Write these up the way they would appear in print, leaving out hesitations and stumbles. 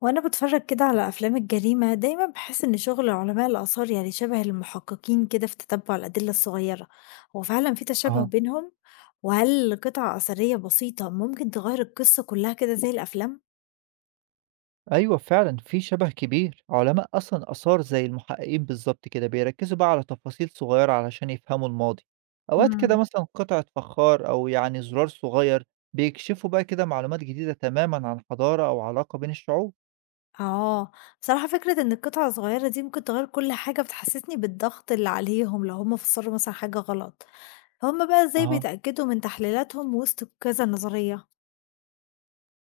وانا بتفرج كده على افلام الجريمه دايما بحس ان شغل علماء الاثار يعني شبه المحققين كده في تتبع الادله الصغيره. هو فعلا في تشابه أها، بينهم، وهل قطع اثريه بسيطه ممكن تغير القصه كلها كده زي الافلام؟ أيوه فعلًا في شبه كبير، علماء أصلًا آثار زي المحققين بالضبط كده، بيركزوا بقى على تفاصيل صغيرة علشان يفهموا الماضي، أوقات كده مم. مثلًا قطعة فخار أو يعني زرار صغير بيكشفوا بقى كده معلومات جديدة تمامًا عن حضارة أو علاقة بين الشعوب. اه. بصراحه فكره ان القطعه الصغيره دي ممكن تغير كل حاجه بتحسسني بالضغط اللي عليهم لو هم فسروا مثلا حاجه غلط، فهم بقى ازاي أها، بيتاكدوا من تحليلاتهم وسط كذا نظريه؟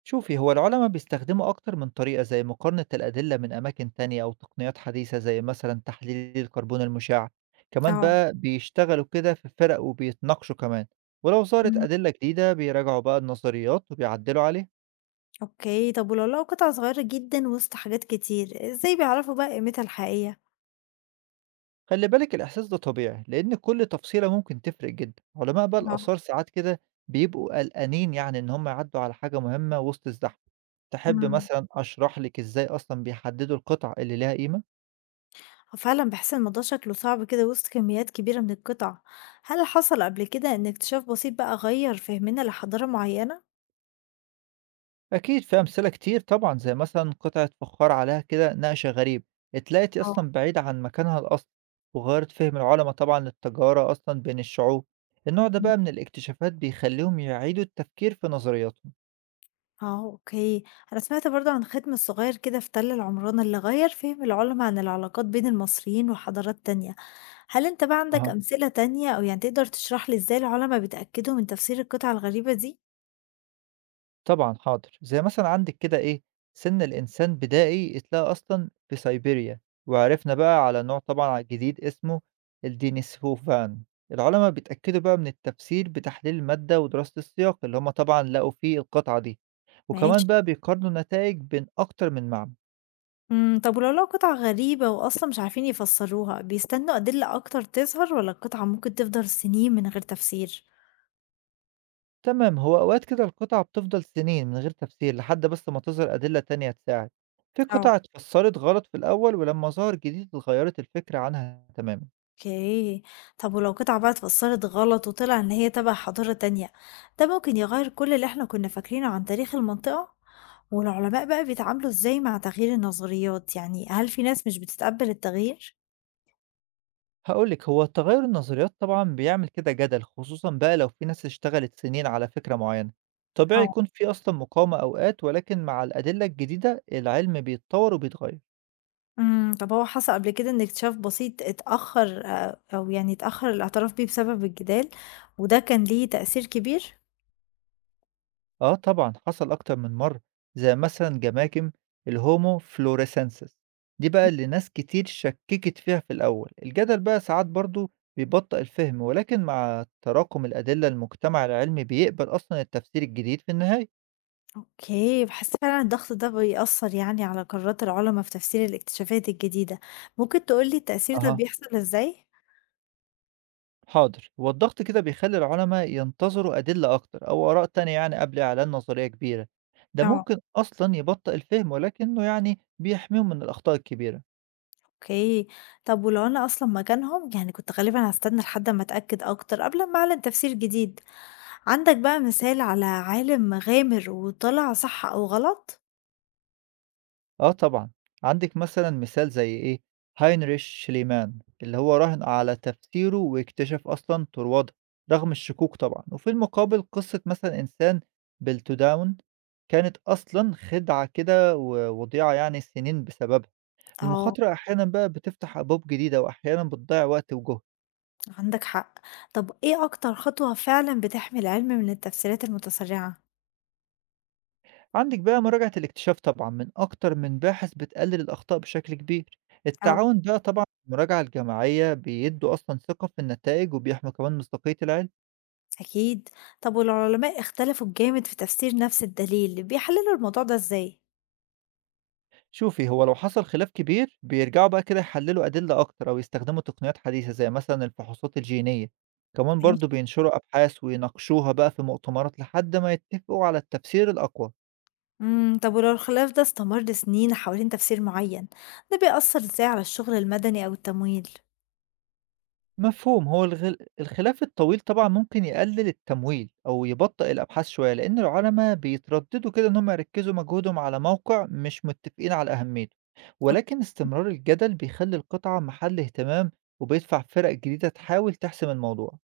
شوفي هو العلماء بيستخدموا أكتر من طريقة زي مقارنة الأدلة من أماكن تانية أو تقنيات حديثة زي مثلا تحليل الكربون المشع، كمان اه. بقى بيشتغلوا كده في فرق وبيتناقشوا كمان، ولو ظهرت أدلة جديدة بيراجعوا بقى النظريات وبيعدلوا عليها. أوكي، طب ولو لقوا قطعة صغيّرة جدًا وسط حاجات كتير، إزاي بيعرفوا بقى قيمتها الحقيقية؟ خلي بالك الإحساس ده طبيعي لأن كل تفصيلة ممكن تفرق جدا، علماء بقى آه. الآثار ساعات كده بيبقوا قلقانين يعني إن هم يعدوا على حاجة مهمة وسط الزحمة. تحب إمم. مثلا أشرح لك إزاي أصلا بيحددوا القطع اللي ليها قيمة؟ هو فعلًا باحس الموضوع شكله صعب كده وسط كميات كبيرة من القطع، هل حصل قبل كده إن اكتشاف بسيط بقى غيّر فهمنا لحضارة معيّنة؟ أكيد في أمثلة كتير طبعًا، زي مثلًا قطعة فخار عليها كده نقش غريب، اتلاقت آه. أصلًا بعيدة عن مكانها الأصلي، وغيّرت فهم العلما طبعًا للتجارة أصلًا بين الشعوب، النوع ده إمم. بقى من الاكتشافات بيخلّيهم يعيدوا التفكير في نظرياتهم. آه، أوكي، أنا سمعت برضه عن ختم الصغيّر كده في تل العمران اللي غيّر فهم العُلما عن العلاقات بين المصريين وحضارات تانية، هل أنت بقى عندك أها. أمثلة تانية أو يعني تقدر تشرح لي إزاي العُلما بيتأكدوا من تفسير القطع الغريبة دي؟ طبعًا حاضر، زي مثلًا عندِك كده إيه، سِن الإنسان بدائي اتلاقى أصلًا في سيبيريا، وعرفنا بقى على نوع طبعًا جديد اسمه الدينيسوفان، العلماء بيتأكدوا بقى من التفسير بتحليل المادة ودراسة السياق، اللي هم طبعًا لقوا فيه القطعة دي، وكمان ماشي. بقى بيقارنوا النتايج بين أكتر من معمل. إمم، طب ولو لقوا قطعة غريبة وأصلًا مش عارفين يفسّروها، بيستنوا أدلة أكتر تظهر والّا القطعة ممكن تفضل سنين من غير تفسير؟ تمام، هو أوقات كده القطعة بتفضل سنين من غير تفسير لحد بس ما تظهر أدلة تانية تساعد. في آه. قطع اتفسرت غلط في الأول، ولما ظهر جديد اتغيرت الفكرة عنها تمامًا. أوكي، طب ولو قطعة بقى اتفسّرت غلط وطلع إن هي تبع حضارة تانية، ده ممكن يغيّر كل اللي إحنا كنا فاكرينه عن تاريخ المنطقة؟ والعلماء بقى بيتعاملوا إزاي مع تغيير النظريات، يعني هل في ناس مش بتتقبّل التغيير؟ هاقول لِك، هو تغيُّر النظريات طبعًا بيعمل كده جدل، خصوصًا بقى لو في ناس اشتغلت سنين على فكرة معيّنة. طبيعي آه. يكون في أصلًا مقاومة أوقات، ولكن مع الأدلة الجديدة العلم بيتطوّر وبيتغيّر. إمم، طب هو حصل قبل كده إن اكتشاف بسيط اتأخّر أو يعني اتأخّر الاعتراف بيه بسبب الجدال، وده كان ليه تأثير كبير؟ آه طبعًا، حصل أكتر من مرّة، زي مثلًا جماكم الHomo floresiensis دي بقى اللي ناس كتير شكّكت فيها في الأول. الجدل بقى ساعات برضه بيبطّئ الفهم، ولكن مع تراكم الأدلة المجتمع العلمي بيقبل أصلًا التفسير الجديد في النهاية. أوكي، باحس فعلًا الضغط ده بيأثّر يعني على قرارات العُلما في تفسير الاكتشافات الجديدة، ممكن تقول لي التأثير ده أها. بيحصل إزاي؟ حاضر هو الضغط كده بيخلي العلماء ينتظروا أدلة أكتر أو آراء تانية يعني قبل إعلان نظرية كبيرة، ده آه، ممكن أصلا يبطئ الفهم ولكنه يعني بيحميهم من الأخطاء الكبيرة. أوكي، طَب ولو أنا أصلًا مكانهم يعني كنت غالبًا هاستنى لحد أمّا أتأكد أكتر قبل ما أعلن تفسير جديد، عندك بقى مثال على عالم غامر وطلع صح أو غلط؟ آه طبعا، عندك مثلا مثال زي إيه، هاينريش شليمان اللي هو راهن على تفسيره واكتشف أصلا طروادة رغم الشكوك طبعا، وفي المقابل قصة مثلا إنسان بالتداون كانت أصلا خدعة كده ووضيعة يعني سنين بسببها. آه، المخاطرة أحيانا بقى بتفتح أبواب جديدة وأحيانا بتضيع وقت وجهد. عندك حق، طَب إيه أكتر خطوة فعلًا بتحمي العلم من التفسيرات المتسرعة؟ عندك بقى مراجعة الاكتشاف طبعا من أكتر من باحث بتقلل الأخطاء بشكل كبير، آه. التعاون بقى طبعا المراجعة الجماعية بيدوا أصلا ثقة في النتائج وبيحموا كمان مصداقية العلم. أكيد. طب والعلماء اختلفوا جامد في تفسير نفس الدليل بيحللوا الموضوع ده إزاي؟ شوفي هو لو حصل خلاف كبير بيرجعوا بقى كده يحللوا أدلة أكتر أو يستخدموا تقنيات حديثة زي مثلا الفحوصات الجينية، كمان ماشي. برضو بينشروا أبحاث ويناقشوها بقى في مؤتمرات لحد ما يتفقوا على التفسير الأقوى. امم، طب ولو الخلاف ده استمر سنين حوالين تفسير معين، ده بيأثر إزاي على الشغل المدني أو التمويل؟ مفهوم. هو الخلاف الطويل طبعًا ممكن يقلل التمويل أو يبطئ الأبحاث شوية، لإن العلما بيترددوا كده إن هم يركّزوا مجهودهم على موقع مش متفقين على أهميته، أوكي. ولكن استمرار الجدل بيخلّي القطعة محل اهتمام وبيدفع فرق جديدة تحاول تحسم الموضوع.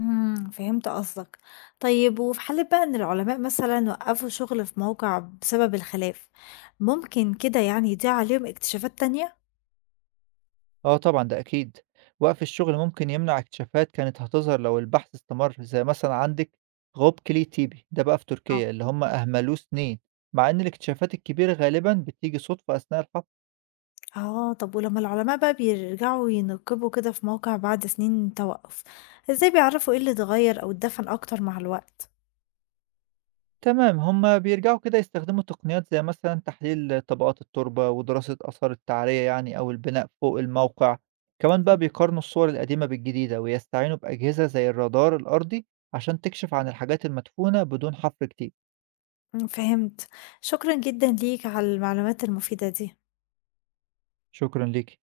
امم، فهمت قصدك. طيب وفي حالة بقى إن العلماء مثلا وقفوا شغل في موقع بسبب الخلاف، ممكن كده يعني يضيع عليهم اكتشافات تانية؟ آه طبعًا ده أكيد. وقف الشغل ممكن يمنع اكتشافات كانت هتظهر لو البحث استمر، زي مثلًا عندِك غاب كلي تيبي ده بقى في تركيا اللي هم أهملوه سنين، مع إن الاكتشافات الكبيرة غالبًا بتيجي صدفة أثناء الحفر. آه، طب ولمّا العلماء بقى بيرجعوا ينقبوا كده في موقع بعد سنين توقُّف، إزاي بيعرفوا إيه اللي اتغيّر أو اتدفن أكتر مع الوقت؟ تمام، هم بيرجعوا كده يستخدموا تقنيات زي مثلًا تحليل طبقات التربة، ودراسة آثار التعرية يعني أو البناء فوق الموقع، كمان بقى بيقارنوا الصور القديمة بالجديدة، ويستعينوا بأجهزة زي الرادار الأرضي عشان تكشف عن الحاجات المدفونة بدون حفر كتير. إمم، فهمت، شكرًا جدًا ليك على المعلومات المفيدة دي. شكرًا ليكِ.